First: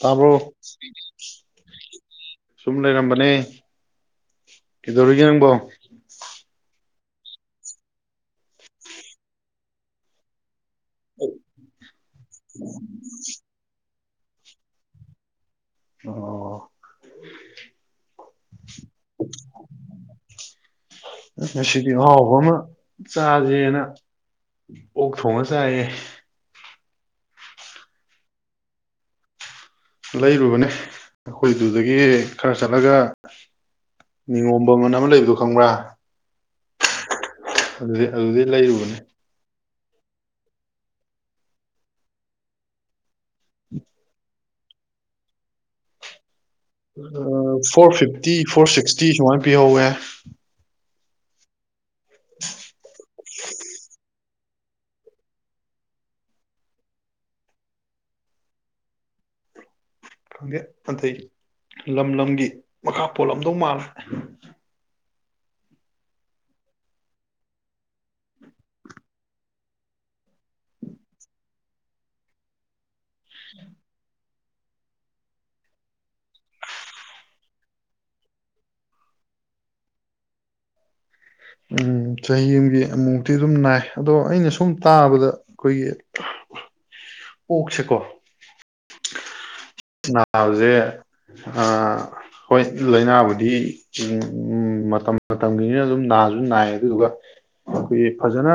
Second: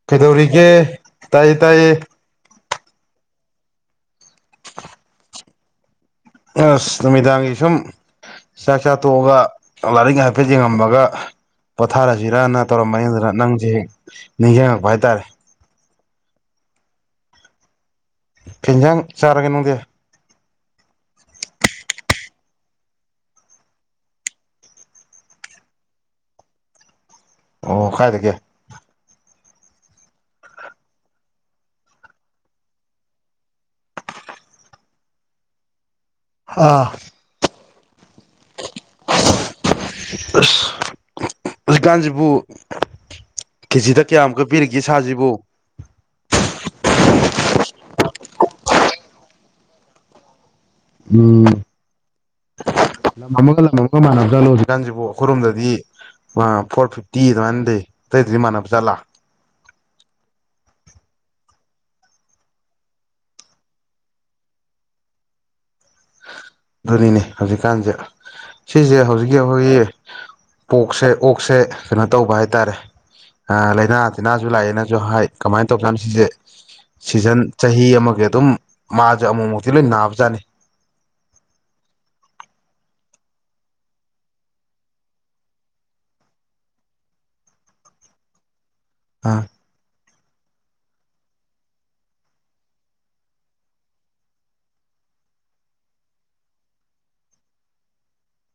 ꯇꯥꯕ꯭ꯔꯣ ꯀꯩꯗꯧꯔꯤꯒꯦ ꯇꯌꯦ ꯇꯌꯦ ꯁꯨꯝ ꯂꯩꯔꯝꯕꯅꯦ ꯀꯩꯗꯧꯔꯤꯒꯦ ꯅꯪꯕꯣ ꯑꯁ ꯅꯨꯃꯤꯗꯥꯡꯒꯤ ꯁꯨꯝ ꯆꯥꯛ ꯆꯥ ꯇꯣꯛꯑꯒ ꯂꯥꯏꯔꯤꯛ ꯍꯥꯏꯐꯦꯠ ꯌꯦꯡꯉꯝꯃꯒ ꯄꯣꯊꯥꯔꯁꯤꯔꯅ ꯇꯧꯔꯝꯕꯅꯤ ꯑꯗꯨꯅ ꯅꯪꯁꯦ ꯅꯤꯡꯁꯤꯡꯉꯛꯄ ꯍꯥꯏꯇꯥꯔꯦ ꯑꯣ ꯀꯩ ꯏꯟꯖꯥꯡ ꯆꯥꯔꯒꯦ ꯅꯪꯗꯤ ꯉꯁꯤꯗꯤ ꯑꯍꯥꯎꯕ ꯑꯃ ꯆꯥꯥꯁꯦꯅ ꯑꯣꯛ ꯊꯣꯡꯉ ꯆꯥꯏꯌꯦ ꯑꯣ ꯀꯥꯏ ꯗꯒꯤ ꯂꯩꯔꯨꯕꯅꯦ ꯑꯩꯈꯣꯏꯗꯨꯗꯒꯤ ꯈꯔ ꯆꯠꯂꯒ ꯅꯤꯉꯣꯝꯕꯝ ꯑꯅ ꯑꯃ ꯂꯩꯕꯗꯣ ꯈꯪꯕ꯭ꯔꯥ ꯍꯥ ꯑꯗꯨ ꯗꯩ ꯑꯗꯨꯗꯩ ꯂꯩꯔꯨꯕꯅꯦ ꯑꯁ ꯍꯧꯖꯤꯛꯀꯥꯟꯁꯤꯕꯨ ꯀꯦꯖꯤꯗ ꯀꯌꯥꯃꯨꯛꯀ ꯄꯤꯔꯤꯒꯦ ꯁꯥꯁꯤꯕꯨ ꯇꯤ ꯁꯨꯃꯥꯏ ꯄꯤꯍꯧ ꯑꯦ ꯎꯝ [unintelligible] ꯂꯝ ꯑꯃꯒꯥ ꯂꯝ ꯑꯃꯒꯥ ꯃꯅꯥꯕ꯭ꯔꯣ ꯖꯥꯅꯣ ꯍꯧꯖꯤꯛꯀꯥꯟꯁꯤꯕꯨ ꯑꯩꯈꯣꯏꯔꯣꯝꯗꯗꯤ ꯐꯣꯔ ꯐꯤꯐꯇꯤ ꯑꯗꯨꯃꯥꯏꯅ ꯂꯩ ꯑꯇꯩꯗꯗꯤ ꯃꯥꯟꯅꯕ ꯖꯥꯠꯂꯥ ꯈꯪꯗꯦ ꯑꯗꯩ ꯂꯝ ꯂꯝꯒꯤ ꯃꯈꯥ ꯄꯣꯜꯂꯝꯗꯧ ꯃꯥꯜꯂꯦ ꯑꯗꯨꯅꯤꯅꯦ ꯍꯧꯖꯤꯛꯀꯥꯟꯁꯦ ꯁꯤꯁꯦ ꯍꯧꯖꯤꯛꯀꯤ ꯑꯩꯈꯣꯏꯒꯤ ꯄꯣꯛꯁꯦ ꯑꯣꯛꯁꯦ ꯀꯩꯅꯣ ꯇꯧꯕ ꯍꯥꯏꯇꯥꯔꯦ ꯑ ꯂꯩꯅꯥ ꯂꯩꯅꯥꯁꯨ ꯂꯥꯛꯑꯦꯅꯁꯨ ꯍꯥꯏ ꯀꯃꯥꯏꯅ ꯇꯧꯕꯖꯥꯠꯅꯣ ꯁꯤꯁꯦ ꯁꯤꯖꯟ ꯆꯍꯤ ꯑꯃꯒꯤ ꯑꯗꯨꯝ ꯃꯥꯁꯦ ꯑꯃꯨꯛꯃꯨꯛꯇꯤ ꯂꯣꯏ ꯅꯥꯕꯖꯥꯠꯅꯤ ꯎꯝ ꯆꯍꯤ ꯑꯃꯒꯤ ꯑꯃꯨꯃꯨꯛꯇꯤ ꯑꯗꯨꯝ ꯅꯥꯏ ꯑꯗꯣ ꯑꯩꯅ ꯁꯨꯝ ꯇꯥꯕꯗ ꯑꯩꯈꯣꯏꯒꯤ ꯑꯣꯛꯁꯦꯀꯣ ꯑꯥ ꯅꯥꯕꯁꯦ ꯑꯥ ꯍꯣꯏ ꯂꯥꯏꯅꯥꯕꯨꯗꯤ ꯃꯇꯝ ꯃꯇꯝꯒꯤꯅꯤꯅ ꯑꯗꯨꯝ ꯅꯥ ꯑꯗꯨꯝ ꯅꯥꯏꯌꯦ ꯑꯗꯨꯗꯨꯒ ꯑꯩꯈꯣꯏꯒꯤ ꯐꯖꯅ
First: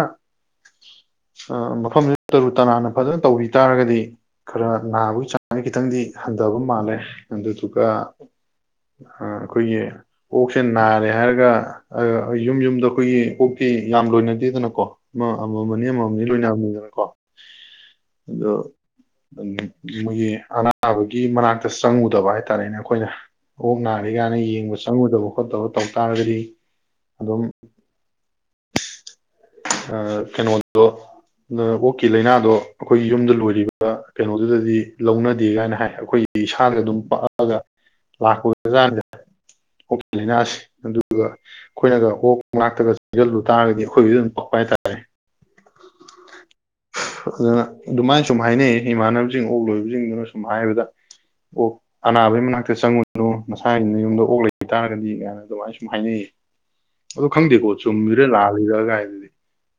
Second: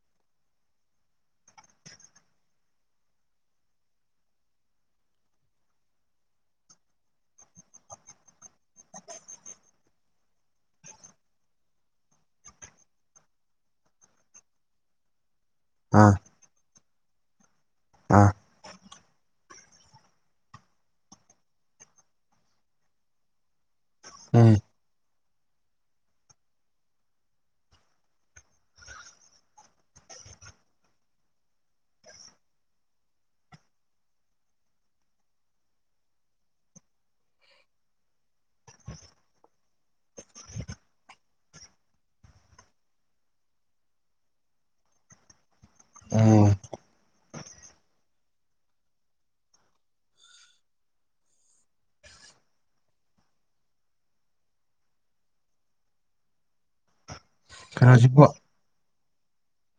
ꯃꯐꯝꯁꯤ ꯇꯔꯨ - ꯇꯅꯥꯟꯅ ꯐꯖꯅ ꯇꯧꯕꯤ ꯇꯥꯔꯒꯗꯤ ꯈꯔ ꯅꯥꯕꯒꯤ ꯆꯥꯡꯁꯦ ꯈꯤꯇꯪꯗꯤ ꯍꯟꯊꯕ ꯃꯥꯜꯂꯦ ꯑꯗꯨꯗꯨꯒ ꯑꯩꯈꯣꯏꯒꯤ ꯑꯣꯛꯁꯦ ꯅꯥꯔꯦ ꯍꯥꯏꯔꯒ ꯌꯨꯝ-ꯌꯨꯝꯗ ꯑꯩꯈꯣꯏꯒꯤ ꯑꯣꯛ ꯇꯤ ꯌꯥꯝ ꯂꯣꯏꯅꯗꯦꯗꯅꯀꯣ ꯑꯃꯥ ꯑꯃꯃꯝ ꯑꯅꯤ - ꯑꯥ ꯑꯃꯃꯝ ꯑꯥꯅꯤ ꯂꯣꯏꯅꯕꯅꯤꯗꯅ꯫ ꯀꯣ? ꯑꯥ ꯑꯗꯣ ꯃꯣꯏꯒꯤ ꯑꯅꯥꯕꯒꯤ ꯃꯅꯥꯛꯇ ꯆꯪꯉꯨꯗꯕ ꯍꯥꯏꯇꯥꯔꯦꯅꯦ ꯑꯩꯈꯣꯏꯅ ꯑꯣꯛ ꯅꯥꯔꯦ ꯀꯥꯏꯅ ꯎꯝ ꯌꯦꯡꯕ ꯆꯪꯉꯨꯗꯕꯨ ꯈꯣꯠ ꯇꯧꯔ ꯇꯧ ꯇꯥꯔꯒꯗꯤ ꯑꯗꯨꯝ ꯀꯩꯅꯣꯗꯣ ꯑꯣꯛꯀꯤ ꯂꯥꯏꯅꯥꯗꯣ ꯑꯩꯈꯣꯏꯒꯤ ꯌꯨꯝꯗ ꯂꯣꯏꯔꯤꯕ ꯀꯩꯅꯣꯗꯨꯗꯗꯤ ꯂꯧꯅꯗꯦ ꯀꯥꯏꯅ ꯍꯥꯏ ꯑꯩꯈꯣꯏꯒꯤ ꯏꯁꯥꯗ ꯑꯗꯨꯝ ꯄꯥꯛꯑꯒ ꯂꯥꯛꯄꯖꯥꯅꯦ ꯑꯣꯛꯀꯤ ꯂꯥꯏꯅꯥꯁꯦ ꯑꯗꯨꯒ ꯑꯩꯈꯣꯏꯅꯒ ꯑꯣꯛ ꯉꯥꯛꯇꯒ ꯆꯪꯁꯤꯜꯂꯨ ꯇꯥꯔꯒꯗꯤ ꯑꯩꯈꯣꯏꯕꯨꯗꯤ ꯑꯗꯨꯝ ꯀꯛꯄ ꯍꯥꯏꯇꯥꯔꯦ ꯎꯝ ꯑꯗꯨꯃꯥꯏ ꯁꯨꯝ ꯍꯥꯏꯅꯩ ꯏꯃꯥꯟꯅꯕꯁꯤꯡ ꯑꯣꯛ ꯂꯣꯏꯕꯁꯤꯡꯗꯨꯅ ꯁꯨꯝ ꯍꯥꯏꯕꯗ ꯑꯣꯛ ꯑꯅꯥꯕꯒꯤ ꯃꯅꯥꯛꯇ ꯆꯪꯉꯨꯅꯨ ꯅꯁꯥꯒꯤꯅ ꯌꯨꯝꯗ ꯑꯣꯛ ꯂꯩꯕ ꯇꯥꯔꯒꯗꯤ ꯃꯅ ꯑꯗꯨꯃꯥꯏꯅ ꯁꯨꯝ ꯍꯥꯏꯅꯩꯌꯦ ꯑꯣ ꯈꯪꯗꯦꯀꯣ ꯀꯩꯅꯣꯁꯤꯕꯨ ꯆꯨꯝꯃꯤꯔꯦ ꯂꯥ ꯂꯩꯔꯒꯥꯏꯗꯨꯗꯤ [unintelligible]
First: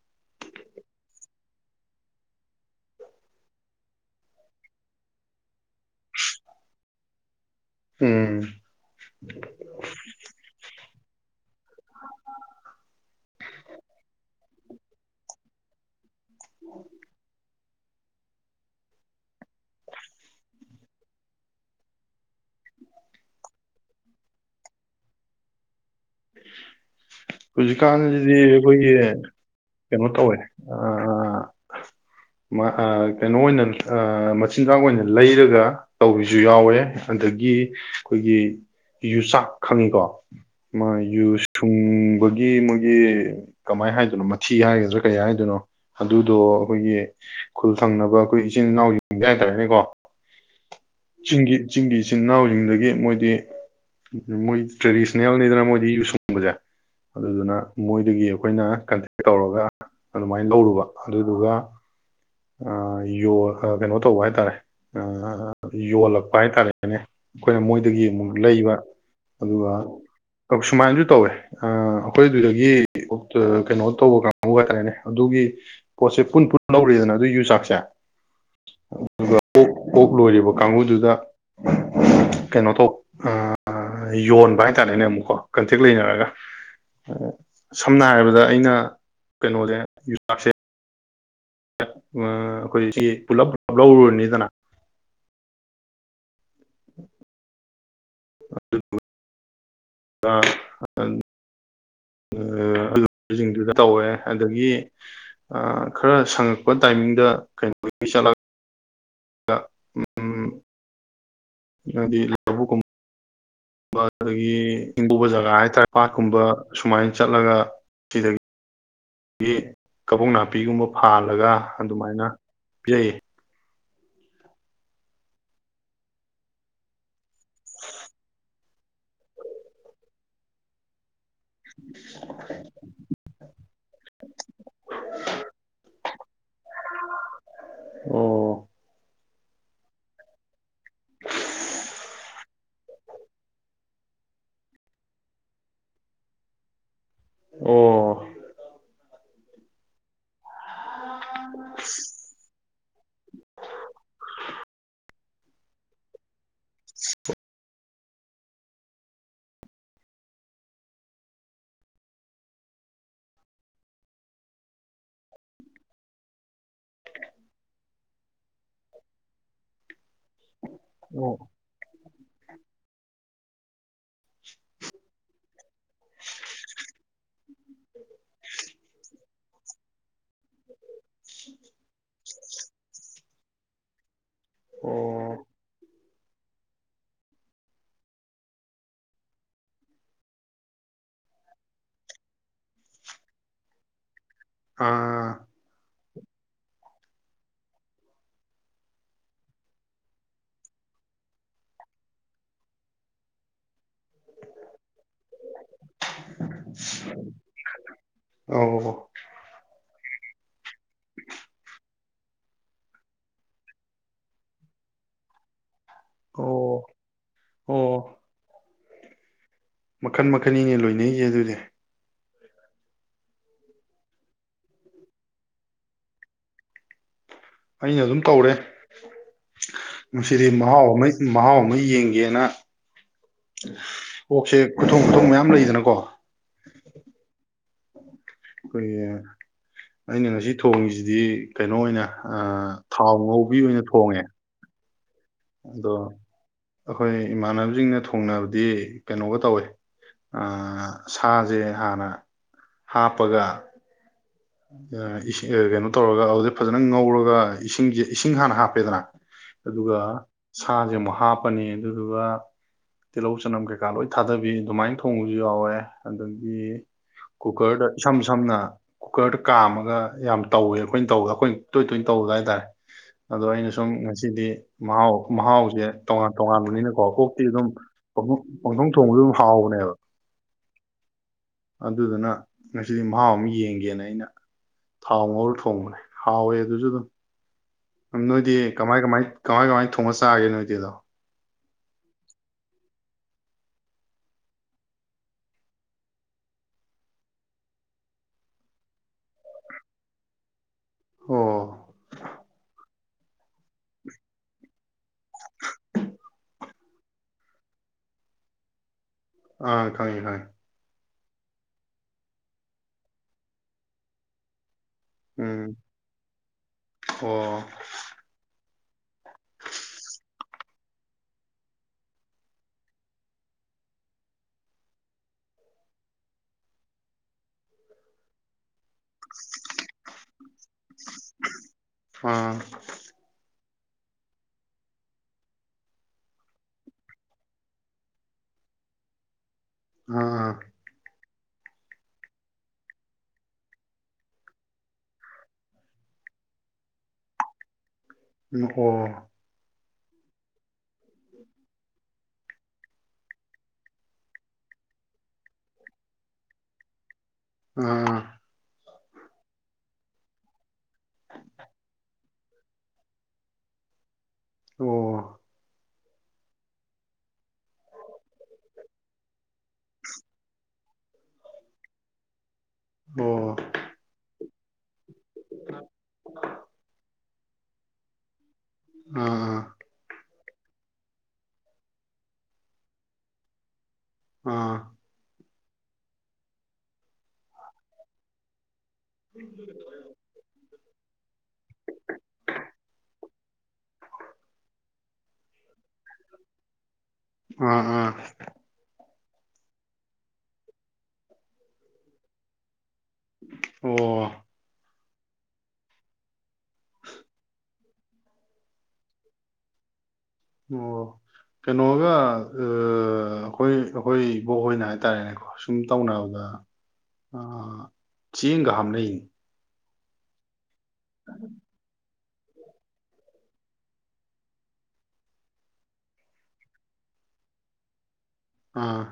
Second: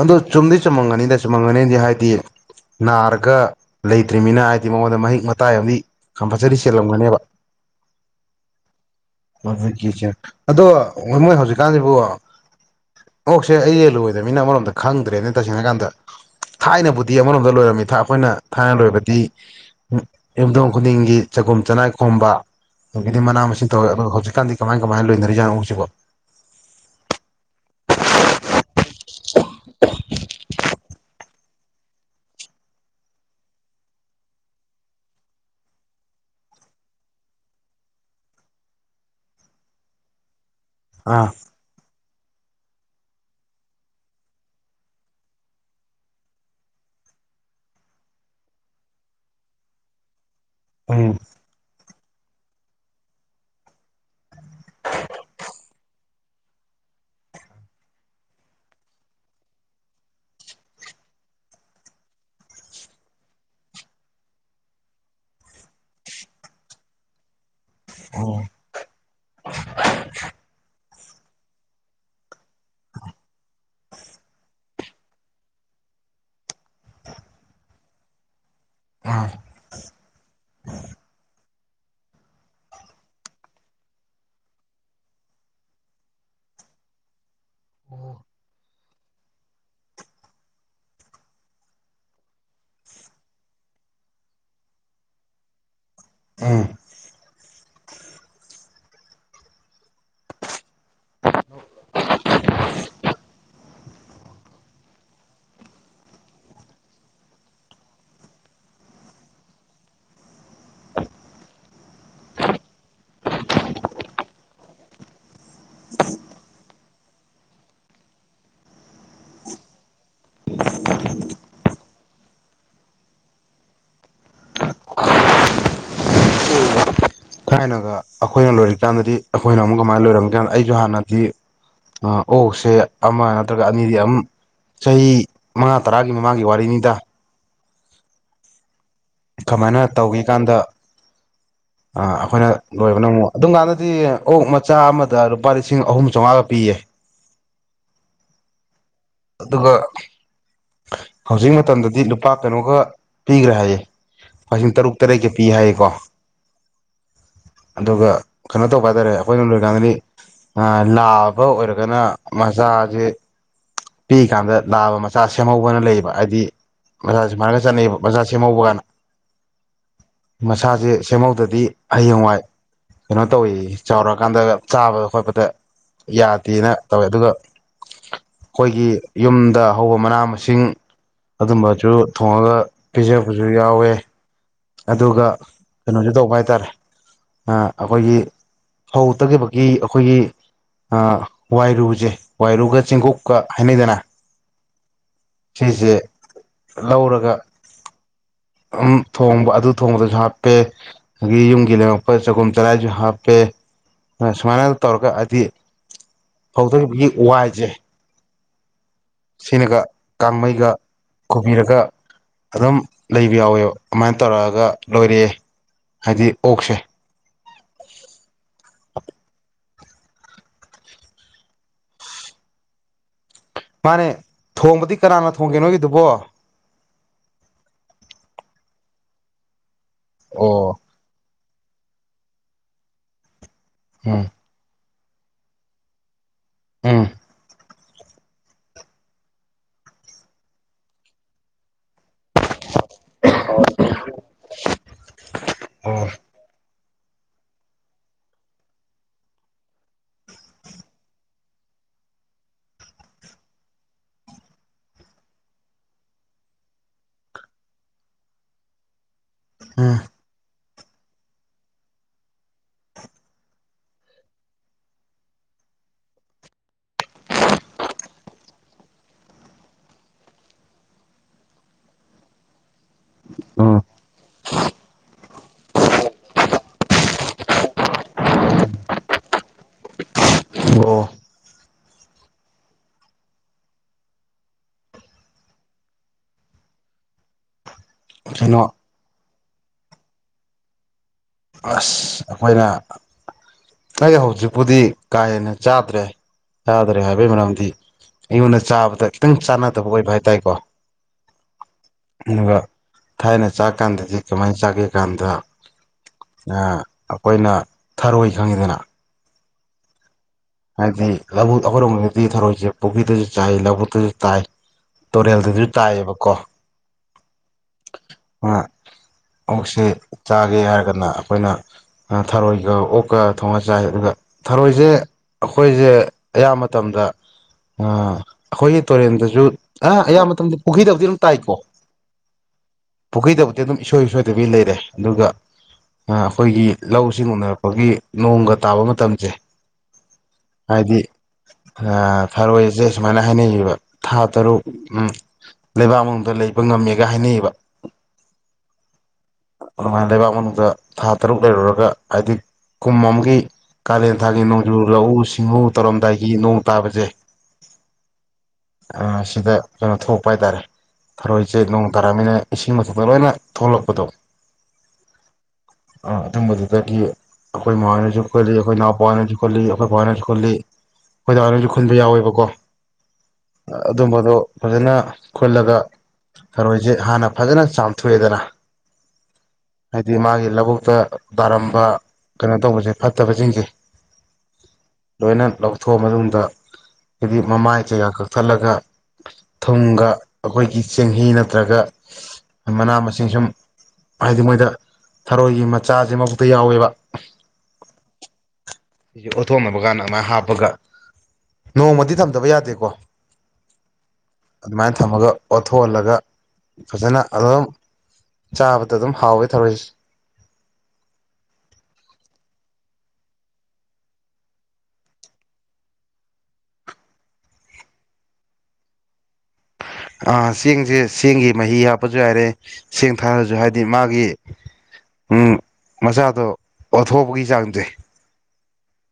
ꯑꯗꯨꯣ ꯆꯨꯝꯗꯤ ꯆꯨꯝꯃꯝꯒꯅꯤꯗ ꯆꯨꯝꯃꯝꯒꯅꯤꯗꯤ ꯍꯥꯏꯗꯤ ꯅꯥꯔꯒ ꯂꯩꯇ꯭ꯔꯤꯕꯅꯤꯅ ꯍꯥꯏꯗꯤ ꯃꯉꯣꯟꯗ ꯃꯍꯤꯛ ꯃꯇꯥꯏ ꯑꯃꯗꯤ ꯀꯝꯄꯜꯁꯔꯤ ꯆꯦꯜꯂꯝꯒꯅꯦꯕ ꯎꯝ ꯑꯗꯣ ꯑꯣ ꯃꯣꯏ ꯍꯧꯖꯤꯛꯀꯥꯟꯁꯤꯕꯨ ꯑꯣꯛꯁꯦ ꯑꯩ ꯌꯦꯂꯣꯏꯗꯕꯅꯤꯅ ꯑꯃꯣꯝ ꯑꯗ ꯈꯪꯗ꯭ꯔꯦꯅꯦ ꯇꯁꯦꯡꯅ ꯀꯥꯟꯗ ꯊꯥꯏꯅꯕꯨꯗꯤ ꯑꯃꯔꯣꯝꯗ ꯂꯣꯏꯔꯝꯃꯤꯗ ꯑꯩꯈꯣꯏꯅ ꯊꯥꯏꯅ ꯂꯣꯏꯕꯗꯤ ꯌꯨꯝꯊꯣꯡ ꯈꯨꯗꯤꯡꯒꯤ ꯆꯒꯨꯝ ꯆꯅꯥꯏ ꯈꯣꯝꯕ ꯑꯗꯒꯤꯗꯤ ꯃꯅꯥ ꯃꯁꯤꯡ ꯇꯧꯋꯦ ꯑꯣ ꯍꯧꯖꯤꯛꯀꯥꯟꯗꯤ ꯀꯃꯥꯏ ꯀꯃꯥꯏꯅ ꯂꯣꯏꯅꯔꯤꯠꯅꯣ ꯎꯁꯤꯀꯣ ꯍꯧꯖꯤꯛꯀꯥꯟꯁꯤꯗꯤ ꯑꯩꯈꯣꯏꯒꯤ ꯀꯩꯅꯣ ꯇꯧꯋꯦ ꯀꯩꯅꯣ ꯑꯣꯏꯅ ꯃꯆꯤꯟꯖꯥꯛ ꯑꯣꯏꯅ ꯂꯩꯔꯒ ꯇꯧꯕꯤꯁꯨ ꯌꯥꯎꯋꯦ ꯑꯗꯒꯤ ꯑꯩꯈꯣꯏꯒꯤ ꯌꯨꯆꯥꯛ ꯈꯪꯉꯤꯀꯣ ꯃꯥ ꯑꯥ ꯌꯨ ꯁꯨꯡ ꯒꯤ ꯃꯣꯏꯒꯤ ꯀꯃꯥꯏꯅ ꯍꯥꯏꯗꯣꯏꯅꯣ ꯃꯊꯤ ꯍꯥꯏꯒꯗ꯭ꯔꯥ ꯀꯩ ꯍꯥꯏꯗꯣꯏꯅꯣ ꯑꯗꯨꯗꯣ ꯑꯩꯈꯣꯏꯒꯤ ꯈꯨꯜ ꯊꯪꯅꯕ ꯑꯩꯈꯣꯏ ꯏꯆꯤꯟ ꯏꯅꯥꯎ ꯌꯦꯡꯒꯦ ꯍꯥꯏꯇꯥꯔꯦꯅꯦꯀꯣ ꯎꯝ ꯆꯤꯡꯒꯤꯦ ꯆꯤꯡꯒꯤꯦ ꯏꯆꯤꯟ ꯏꯅꯥꯎꯁꯤꯡꯗꯒꯤ ꯃꯣꯏꯗꯤ ꯃꯣꯏ ꯇ꯭ꯔꯦꯗꯤꯁꯅꯦꯜꯅꯤꯗꯅ ꯌꯨ ꯁꯨꯡꯕꯁꯦ ꯑꯗꯨꯗꯨꯅ ꯃꯣꯏꯗꯒꯤ ꯑꯩꯈꯣꯏꯅ ꯀꯟꯇꯦꯛ ꯇꯧꯔꯒ ꯑꯗꯨꯃꯥꯏꯅ ꯂꯧꯔꯨꯕ ꯑꯗꯨꯗꯨꯒ ꯑ ꯌ ꯀꯩꯅꯣ ꯇꯧꯕ ꯍꯥꯏꯇꯥꯔꯦ ꯌꯣꯜꯂꯛꯄ ꯍꯥꯏꯇꯥꯔꯦꯅꯦ ꯑꯩꯈꯣꯏꯅ ꯃꯣꯏꯗꯒꯤ ꯑꯃꯨꯛ ꯂꯩꯕ ꯑꯗꯨꯒ ꯁꯨꯃꯥꯏꯅꯁꯨ ꯇꯧꯋꯦ ꯑꯩꯈꯣꯏꯗꯨꯗꯒꯤ ꯀꯩꯅꯣ ꯇꯧꯕ ꯀꯥꯡꯕꯨ ꯍꯥꯏꯇꯥꯔꯦꯅꯦ ꯑꯗꯨꯒꯤ ꯄꯣꯠꯁꯦ ꯄꯨꯟ ꯄꯨꯟ ꯂꯧꯔꯤꯗꯅ ꯑꯗꯨꯏ ꯌꯨꯆꯥꯛꯁꯦ ꯑꯣꯞ ꯂꯣꯏꯔꯤꯕ ꯀꯥꯡꯕꯨꯗꯨꯗ ꯀꯩꯅꯣ ꯇꯣ ꯌꯣꯟꯕ ꯍꯥꯏꯇꯥꯔꯦꯅꯦ ꯑꯃꯨꯛꯀꯣ ꯀꯟꯇꯦꯛ ꯂꯩꯅꯔꯒ ꯁꯝꯅ ꯍꯥꯏꯔꯕꯗ ꯑꯩꯅ ꯀꯩꯅꯣꯁ ꯌꯨꯇꯞꯁꯦ ꯑꯩꯈꯣꯏ ꯁꯤ ꯄꯨꯂꯞ ꯄꯨꯂꯞ ꯂꯧꯔꯨꯔꯅꯤꯗꯅ ꯎꯝ [inaudible] ꯑ ꯑ ꯑꯂꯁꯤꯡꯗꯨꯗ ꯇꯧꯋꯦ ꯑꯗꯒꯤ ꯈꯔ ꯁꯪꯉꯛꯄ ꯇꯥꯏꯃꯤꯡꯗ ꯀꯩꯅꯣ ꯆꯠꯂ ꯑ ꯎꯝ ꯑꯗꯨꯗꯤ ꯂꯕꯨꯨ ꯀꯨꯝ ꯑꯗꯨꯗꯒꯤ ꯍꯪꯉꯕ ꯖꯒꯥ ꯍꯥꯏꯇꯥꯔꯦ ꯄꯥꯠꯀꯨꯝꯕ ꯁꯨꯃꯥꯏꯅ ꯆꯠꯂꯒ ꯁꯤꯗꯒꯤ ꯀꯕꯨꯡ ꯅꯥꯄꯤꯒꯨꯝꯕ ꯐꯥꯜꯂꯒ ꯑꯗꯨꯃꯥꯏꯅ ꯄꯤꯖꯩꯩ ꯊꯥꯏꯅꯒ ꯑꯈꯣꯏꯅ ꯂꯣꯏꯔꯤꯀꯥꯟꯗꯗꯤ ꯑꯈꯣꯏꯅ ꯑꯃꯨꯛ ꯀꯃꯥꯏ ꯂꯣꯏꯔꯝꯒꯦ ꯀꯥꯟꯗ ꯑꯩꯖꯨ ꯍꯥꯟꯅꯗꯤ ꯑꯥ ꯑꯣꯛꯁꯦ ꯑꯃ ꯅꯠꯇ꯭ꯔꯒ ꯑꯅꯤꯗꯤ ꯑꯝ ꯆꯍꯤ ꯃꯉꯥ ꯇꯔꯥꯒꯤ ꯃꯃꯥꯡꯒꯤ ꯋꯥꯔꯤꯅꯤꯗꯥ꯫ ꯑꯣ ꯀꯃꯥꯏꯅ ꯇꯧꯒꯤ ꯀꯥꯟꯗ ꯑꯥ ꯑꯈꯣꯏꯅ ꯂꯣꯏꯕꯅ ꯑꯃꯨꯛ ꯑꯗꯨꯝꯀꯥꯟꯗꯗꯤ ꯑꯣꯛ ꯃꯆꯥ ꯑꯃꯗ ꯂꯨꯄꯥ ꯂꯤꯁꯤꯡ ꯑꯍꯨꯝ ꯆꯧꯉꯥꯒ ꯄꯤꯌꯦ꯫ ꯑꯣ ꯑꯗꯨꯒ ꯍꯧꯖꯤꯛ ꯃꯇꯝꯗꯗꯤ ꯂꯨꯄꯥ ꯀꯩꯅꯣꯒ ꯄꯤꯒ꯭ꯔꯦ ꯍꯥꯏꯌꯦ ꯄꯥ ꯂꯤꯁꯤꯡ ꯇꯔꯨꯛ꯫ ꯇꯔꯦꯠꯀꯦ ꯄꯤ ꯍꯥꯏꯌꯦꯀꯣ? [inaudible] ꯑꯗꯨꯒ ꯀꯩꯅꯣ ꯇꯧꯕ ꯍꯥꯏꯇꯥꯔꯦ ꯑꯈꯣꯏꯅ ꯂꯣꯏꯀꯥꯟꯗꯗꯤ ꯑ ꯂꯥꯕ ꯑꯣꯏꯔꯒꯅ ꯃꯆꯥꯖꯦ ꯄꯤꯛꯏ ꯀꯥꯟꯗ ꯂꯥꯕ ꯃꯆꯥ ꯁꯦꯝꯍꯧꯕꯅ ꯂꯩꯌꯦꯕ ꯍꯥꯏꯗꯤ ꯃꯆꯥ ꯁꯨꯃꯥꯏꯅ ꯆꯠꯅꯩꯌꯦꯕ ꯃꯖꯥ ꯁꯦꯝꯍꯧꯕ ꯑꯅ꯫ ꯃꯁꯥꯁꯦ ꯑꯣ ꯁꯦꯝꯍꯧꯗꯗꯤ ꯍꯌꯦꯡꯋꯥꯏ ꯀꯩꯅꯣ ꯇꯧꯋꯤ ꯆꯥꯎꯔꯛꯑꯀꯥꯟꯗ ꯆꯥꯕꯗ ꯈꯣꯠꯄꯗ ꯌꯥꯗꯦꯅ ꯇꯧꯋꯦ ꯑꯗꯨꯒ ꯑꯩꯈꯣꯏꯒꯤ ꯌꯨꯝꯗ ꯍꯧꯕ ꯃꯅꯥ ꯃꯁꯤꯡ ꯑꯗꯨꯝꯕꯁꯨ ꯊꯣꯡꯉꯗ ꯄꯤꯖꯕꯁꯨ ꯌꯥꯎꯋꯦ ꯑꯗꯨꯒ ꯑꯣ ꯀꯩꯅꯣꯁꯦ ꯇꯧꯕ ꯍꯥꯏꯇꯥꯔꯦ ꯑꯩꯈꯣꯏꯒꯤ ꯐꯧ ꯇꯛꯈꯤꯕꯒꯤ ꯑꯩꯈꯣꯏꯒꯤ ꯋꯥꯏꯔꯨꯁꯦ ꯋꯥꯏꯔꯨꯒ ꯆꯦꯡꯒꯣꯛꯀ ꯍꯥꯏꯅꯩꯗꯅ ꯑꯥ ꯁꯤꯁꯦ ꯂꯧꯔꯒ ꯎꯝ ꯊꯣꯡꯕ ꯑꯗꯨ ꯊꯣꯡꯕꯗꯁꯨ ꯍꯥꯞꯄꯦ ꯑꯗꯒꯤ ꯌꯨꯝꯒꯤ ꯂꯩꯉꯛꯄ ꯆꯒꯨꯝ ꯆꯔꯥꯏꯁꯨ ꯍꯥꯞꯄꯦ ꯁꯨꯃꯥꯏꯅ ꯇꯧꯔꯒ ꯍꯥꯏꯗꯤ ꯍꯧꯗꯣꯛꯏꯈꯤꯕꯒꯤ ꯋꯥꯏꯁꯦ ꯑꯧ ꯁꯤꯅꯒ ꯀꯥꯡꯃꯩꯒ ꯈꯨꯣꯕꯤꯔꯒ ꯑꯗꯨꯝ ꯂꯩꯕ ꯌꯥꯎꯋꯦꯕ ꯑꯗꯨꯃꯥꯏꯅ ꯇꯧꯔꯛꯑꯒ ꯂꯣꯏꯔꯛꯑꯦ ꯍꯥꯏꯗꯤ ꯑꯣ ꯑꯣꯛꯁꯦ ꯑꯣ [inaudible] ꯃꯈꯟ ꯃꯈꯟꯅꯤꯅꯦ ꯂꯣꯏꯅꯔꯤꯁꯦ ꯑꯗꯨꯗꯤ ꯃꯥꯅꯦ ꯊꯣꯡꯕꯗꯤ ꯀꯅꯥꯅ ꯊꯣꯡꯒꯦ ꯅꯣꯒꯤꯗꯨꯕꯣ ꯑꯩꯅ ꯑꯗꯨꯝ ꯇꯧꯔꯦ ꯅꯨꯁꯤꯗꯤ ꯑꯣ ꯃꯍꯥꯎ ꯑꯃꯩ ꯃꯍꯥꯎ ꯑꯃ ꯌꯦꯡꯒꯦꯅ ꯎꯝ ꯑꯣꯛꯁꯦ ꯈꯨꯊꯣꯡ ꯈꯨꯊꯣꯡ ꯃꯌꯥꯝ ꯂꯩꯗꯅꯀꯣ ꯎꯝ ꯑꯩꯈꯣꯏꯒꯤ ꯑꯩꯅ ꯉꯁꯤ ꯊꯣꯡꯉꯤꯁꯤꯗꯤ ꯀꯩꯅꯣ ꯑꯣꯏꯅ ꯑ ꯊꯥꯎ ꯉꯧꯕꯤ ꯑꯣꯏꯅ ꯊꯣꯡꯉꯦ ꯑꯗꯣ ꯑꯣ ꯑꯩꯈꯣꯏ ꯏꯃꯥꯟꯅꯕꯁꯤꯡꯅ ꯊꯣꯡꯅꯕꯗꯤ ꯀꯩꯅꯣꯒ ꯇꯧꯋꯦ ꯁꯥꯁꯦ ꯍꯥꯟꯅ ꯍꯥꯞꯄꯒ ꯀꯩꯅꯣ ꯇꯧꯔꯒ ꯑꯗꯨꯗꯩ ꯐꯖꯅ ꯉꯧꯔꯒ ꯏꯁꯤꯡꯁꯦ ꯏꯁꯤꯡ ꯍꯥꯟꯅ ꯍꯥꯞꯄꯦꯗꯅ ꯑꯗꯨꯒ ꯎꯝ ꯁꯥꯁꯦ ꯑꯃꯨꯛ ꯍꯥꯞꯄꯅꯤ ꯑꯗꯨꯗꯨꯒ ꯇꯤꯜꯍꯧ ꯆꯅꯝ ꯀꯩꯀꯥ ꯂꯣꯏ ꯊꯥꯗꯕꯤ ꯑꯗꯨꯃꯥꯏꯅ ꯊꯣꯡꯕꯁꯨ ꯌꯥꯎꯋꯦ ꯑꯗꯒꯤ ꯀꯨꯀꯔꯗ ꯏꯁꯝ ꯁꯝꯅ ꯀꯨꯀꯔꯗ ꯀꯥꯝꯃꯒ ꯌꯥꯝ ꯇꯧꯋꯦ ꯑꯩꯈꯣꯏꯅ ꯇꯧꯕꯗ ꯑꯩꯈꯣꯏꯅ ꯇꯣꯏ ꯇꯣꯏꯅ ꯇꯧꯗ ꯍꯥꯏꯇꯥꯔꯦ ꯑꯗꯣ ꯑꯩꯅ ꯎꯝ ꯁꯨꯝ ꯉꯁꯤꯗꯤ ꯃꯍꯥꯎ ꯃꯍꯥꯎꯁꯦ ꯇꯣꯉꯥꯟ ꯇꯣꯉꯥꯟꯕꯅꯤꯅꯀꯣ ꯀꯣꯛꯇꯤ ꯑꯗꯨꯝ ꯄꯣꯡꯊꯣꯡ ꯊꯣꯡꯕꯗ ꯑꯗꯨꯝ ꯍꯥꯎꯕꯅꯦꯕ ꯑꯣ ꯑꯗꯨꯗꯨꯅ ꯉꯁꯤꯗꯤ ꯃꯍꯥꯎ ꯑꯃ ꯌꯦꯡꯒ ꯒꯦꯅ ꯑꯩꯅ ꯊꯥꯎ ꯉꯧꯔ ꯊꯣꯡꯕꯅꯦ ꯍꯥꯎꯋꯦ ꯑꯗꯨꯁꯨ ꯑꯗꯨꯝ ꯀꯩꯅꯣ ꯅꯣꯏꯗꯤ ꯀꯃꯥꯏ ꯀꯃꯥꯏ ꯀꯃꯥꯏ ꯀꯃꯥꯏꯅ ꯊꯣꯡꯉ ꯆꯥꯒꯦ ꯅ ꯏꯗꯤ ꯑꯗꯣ ꯑꯁ ꯑꯩꯈꯣꯏꯅ ꯑꯩ ꯍꯧꯖꯤꯛꯄꯨꯗꯤ ꯀꯥ ꯍꯦꯟꯅ ꯆꯥꯗ꯭ꯔꯦ ꯆꯥꯗ꯭ꯔꯦ ꯍꯥꯏꯕꯒꯤ ꯃꯔꯝꯗꯤ ꯑꯩꯉꯣꯟꯗ ꯆꯥꯕꯗ ꯈꯤꯇꯪ ꯆꯥꯟꯅꯗꯕ ꯑꯣꯏꯕ ꯍꯥꯏ ꯇꯔꯦꯀꯣ ꯑꯣ ꯑꯗꯨꯒ ꯊꯥꯏꯅ ꯆꯥꯛ ꯀꯥꯟꯗꯗꯤ ꯀꯃꯥꯏꯅ ꯆꯥꯒꯦ ꯀꯥꯟꯗ ꯑꯩꯈꯣꯏꯅ ꯊꯔꯣꯏ ꯈꯪꯉꯤꯗꯅ ꯑꯥ ꯈꯉꯦ ꯈꯥꯏ ꯂꯕꯨꯛ ꯑꯩꯈꯣꯏꯗꯤ ꯊꯧꯔꯛꯁꯦ ꯄꯨꯈ꯭ꯔꯤꯗꯁꯨ ꯆꯥꯏ ꯂꯧꯕꯨꯛꯇꯁꯨ ꯇꯥꯏ ꯇꯨꯔꯦꯜꯗꯁꯨ ꯎꯝ ꯇꯥꯏꯌꯦꯕꯀꯣ ꯑꯣ ꯑ ꯑꯣꯛꯁꯤꯦ ꯆꯥꯒꯦ ꯍꯥꯏꯔꯒꯅ ꯑꯩꯈꯣꯏꯅ ꯊꯔꯣꯏꯒ ꯑꯣꯛꯀ ꯊꯣꯡꯉ ꯆꯥꯏ ꯑꯗꯨꯒ ꯊꯔꯣꯏꯁꯦ ꯑꯩꯈꯣꯏꯁꯦ ꯑꯌꯥꯝꯕ ꯃꯇꯝꯗ ꯑꯩꯈꯣꯏꯒꯤ ꯇꯨꯔꯦꯟꯗꯁꯨ ꯑ ꯑꯌꯥꯝꯕ ꯃꯇꯝꯗ ꯄꯨꯈꯔꯤꯗꯕꯗꯤ ꯑꯗꯨꯝ ꯇꯥꯏꯀꯣ ꯑꯥ ꯄꯨꯈꯔꯤꯗꯕ ꯑꯗꯨꯝ ꯏꯁꯣꯏ ꯁꯣꯏꯗꯕꯤ ꯂꯩꯔꯦ ꯑꯗꯨꯒ ꯑꯩꯈꯣꯏꯒꯤ ꯂꯧꯁꯤꯡ ꯎꯅꯔꯛꯄꯒꯤ ꯅꯣꯡꯒ ꯇꯥꯕ ꯃꯇꯝꯁꯦ ꯑꯝ ꯍꯥꯏꯗꯤ ꯊꯔꯣꯏꯁꯦ ꯁꯨꯃꯥꯏꯅ ꯍꯥꯏꯅꯩꯕ ꯊꯥ ꯇꯔꯨꯛ ꯎ ꯂꯩꯕꯥꯛ ꯃꯅꯨꯡꯗ ꯂꯩꯕ ꯉꯝꯃꯦꯒ ꯍꯥꯏꯅꯩꯕ ꯑꯣ ꯑꯗꯨꯃꯥꯏꯅ ꯂꯩꯕꯥꯛ ꯃꯅꯨꯡꯗ ꯊꯥ ꯇꯔꯨꯛ ꯂꯩꯔꯨꯔꯒ ꯍꯥꯏꯗꯤ ꯀꯨꯝ ꯑꯃꯒꯤ ꯀꯥꯂꯦꯟ ꯊꯥꯒꯤ ꯅꯣꯡꯖꯨ ꯂꯧꯎ ꯁꯤꯡꯎ ꯇꯧꯔꯝꯗꯥꯏꯒꯤ ꯅꯣꯡ ꯇꯥꯕꯁꯦ ꯑꯥ ꯁꯤꯗ ꯀꯩꯅꯣ ꯊꯣꯛꯂꯛꯄ ꯍꯥꯏꯇꯥꯔꯦ ꯐꯔꯣꯏꯁꯦ ꯅꯣꯡ ꯇꯥꯔꯝꯅꯤꯅ ꯏꯁꯤꯡ ꯃꯊꯛꯇ ꯂꯣꯏꯅ ꯊꯣꯛꯂꯛꯄꯗꯣ ꯑꯣ ꯑ ꯑꯗꯨꯝꯕꯗꯨꯗꯒꯤ ꯑꯩꯈꯣꯏ ꯏꯃꯥꯅꯁꯨ ꯈꯣꯜꯂꯤ ꯑꯩꯈꯣꯏ ꯏꯅꯥꯎꯄꯥꯋꯥꯅꯁꯨ ꯈꯣꯜꯂꯤ ꯑꯩꯈꯣꯏꯀꯅꯁꯨ ꯈꯨꯜꯂꯤ ꯑꯩꯈꯣꯏ ꯗꯥ ꯍꯣꯏꯁꯨ ꯈꯨꯟꯕ ꯌꯥꯎꯏꯕꯥ ꯑꯣ ꯑꯗꯨꯝꯕ ꯑꯗꯨꯣ ꯐꯖꯅ ꯈꯨꯜꯂꯒ ꯊꯔꯣꯏꯁꯦ ꯍꯥꯟꯅ ꯐꯖꯅ ꯆꯥꯝꯊꯣꯛꯑꯦꯗꯅ ꯑꯥ ꯑꯥ ꯍꯥꯏꯗꯤ ꯃꯥꯒꯤ ꯂꯧꯕꯨꯛꯇ ꯇꯥꯔꯝꯕ ꯀꯩꯅꯣ ꯇꯧꯕꯁꯦ ꯐꯠꯇꯕꯁꯤꯡꯁꯦ ꯑꯥ ꯑꯩꯅ ꯂꯧꯊꯣꯛꯑ ꯃꯇꯨꯡꯗ ꯍꯥꯏꯗꯤ ꯃꯃꯥꯏ ꯀꯌꯥ ꯀꯛꯊꯠꯂꯒ ꯊꯨꯝꯒ ꯑꯩꯈꯣꯏꯒꯤ ꯆꯦꯡꯍꯤ ꯅꯠꯇ꯭ꯔꯒ ꯃꯅꯥ ꯃꯁꯤꯡ ꯁꯨꯝ ꯍꯥꯏꯗꯤ ꯃꯣꯏꯗ ꯊꯔꯣꯏꯒꯤ ꯃꯆꯥꯁꯤ ꯃꯕꯨꯛꯇ ꯌꯥꯎꯋꯦꯕ ꯑꯥ ꯑꯥ ꯁꯤꯁꯦ ꯑꯣꯠꯊꯣꯛꯅꯕ ꯀꯥꯟꯗ ꯑꯃꯥꯏ ꯍꯥꯞꯄꯒ ꯅꯣꯡꯃꯗꯤ ꯊꯝꯗꯕ ꯌꯥꯗꯦꯀꯣ ꯑꯗꯨꯃꯥꯏꯅ ꯑꯣ ꯊꯝꯃꯒ ꯑꯣꯠꯊꯣꯛꯍꯜꯂꯒ ꯐꯖꯅ ꯑꯗꯨꯝ ꯆꯥꯕꯗ ꯑꯗꯨꯝ ꯍꯥꯎꯋꯦ ꯊꯧꯔꯛꯏꯁꯦ ꯑꯣ ꯀꯩꯅꯣꯒ ꯑꯩꯈꯣꯏ ꯑꯩꯈꯣꯏ ꯏꯕꯣꯛ ꯍꯣꯏꯅ ꯍꯥꯏꯇꯥꯔꯦꯅꯦꯀꯣ ꯁꯨꯝ ꯇꯧꯅꯕꯗ ꯆꯦꯡꯒ ꯍꯥꯞꯅꯩꯅꯤ ꯑ ꯆꯦꯡꯁꯦ ꯆꯦꯡꯒꯤ ꯃꯍꯤ ꯍꯥꯞꯄꯁꯨ ꯌꯥꯏꯔꯦ ꯆꯦꯡ ꯊꯥꯔꯁꯨ ꯍꯥꯏꯗꯤ ꯃꯥꯒꯤ ꯎ ꯃꯆꯥꯗꯣ ꯑꯣꯊꯣꯛꯄꯒꯤ ꯆꯥꯡꯁꯦ ꯑꯥ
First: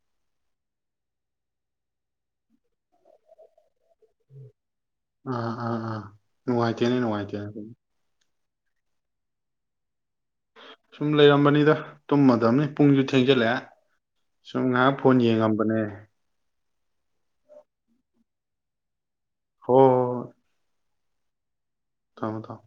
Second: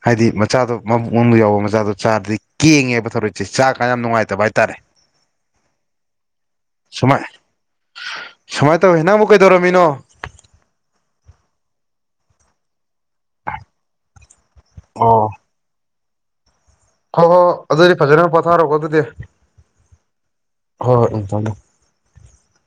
ꯍꯥꯏꯗꯤ ꯃꯆꯥꯗꯣ ꯃꯕꯨꯡ ꯑꯃ ꯌꯥꯎꯕ ꯃꯆꯥꯗꯣ ꯆꯥꯔꯗꯤ ꯀꯦꯡꯉꯦꯕ ꯊꯧꯔꯛꯁꯦ ꯆꯥꯛ ꯑꯥ ꯑꯥ ꯑꯥ ꯅꯨꯡꯉꯥꯏꯇꯦꯅꯦ ꯁꯨꯃꯥꯏ ꯅꯨꯡꯉꯥꯏꯇꯦꯅꯦ ꯁꯨꯃꯥꯏꯅ ꯇꯧꯋꯦ ꯅꯪ ꯑꯃꯨꯛ ꯀꯩꯗꯧꯔꯝꯃꯤꯅꯣ ꯁꯨꯝ ꯂꯩꯔꯝꯕꯅꯤꯗ ꯇꯨꯝꯃꯗꯕꯅꯤ ꯄꯨꯡꯁꯨ ꯊꯦꯡꯖꯤꯜꯂꯛꯑꯦ ꯁꯨꯝ ꯉꯥꯏꯍꯥꯛ ꯐꯣꯟ ꯑꯣ ꯌꯦꯡꯉꯝꯕꯅꯦ ꯍꯣꯏ ꯍꯣꯏ ꯑꯗꯨꯗꯤ ꯐꯖꯅ ꯄꯣꯊꯥꯔꯛꯣꯀꯣ ꯑꯗꯨꯗꯤ ꯍꯣꯏ ꯍꯣꯏ ꯍꯣꯏ ꯍꯣꯏ ꯍꯣꯏ ꯑꯗꯨꯝ ꯊꯝꯃꯣ ꯊꯝ ꯊꯝꯃꯣ ꯊꯝꯃꯣ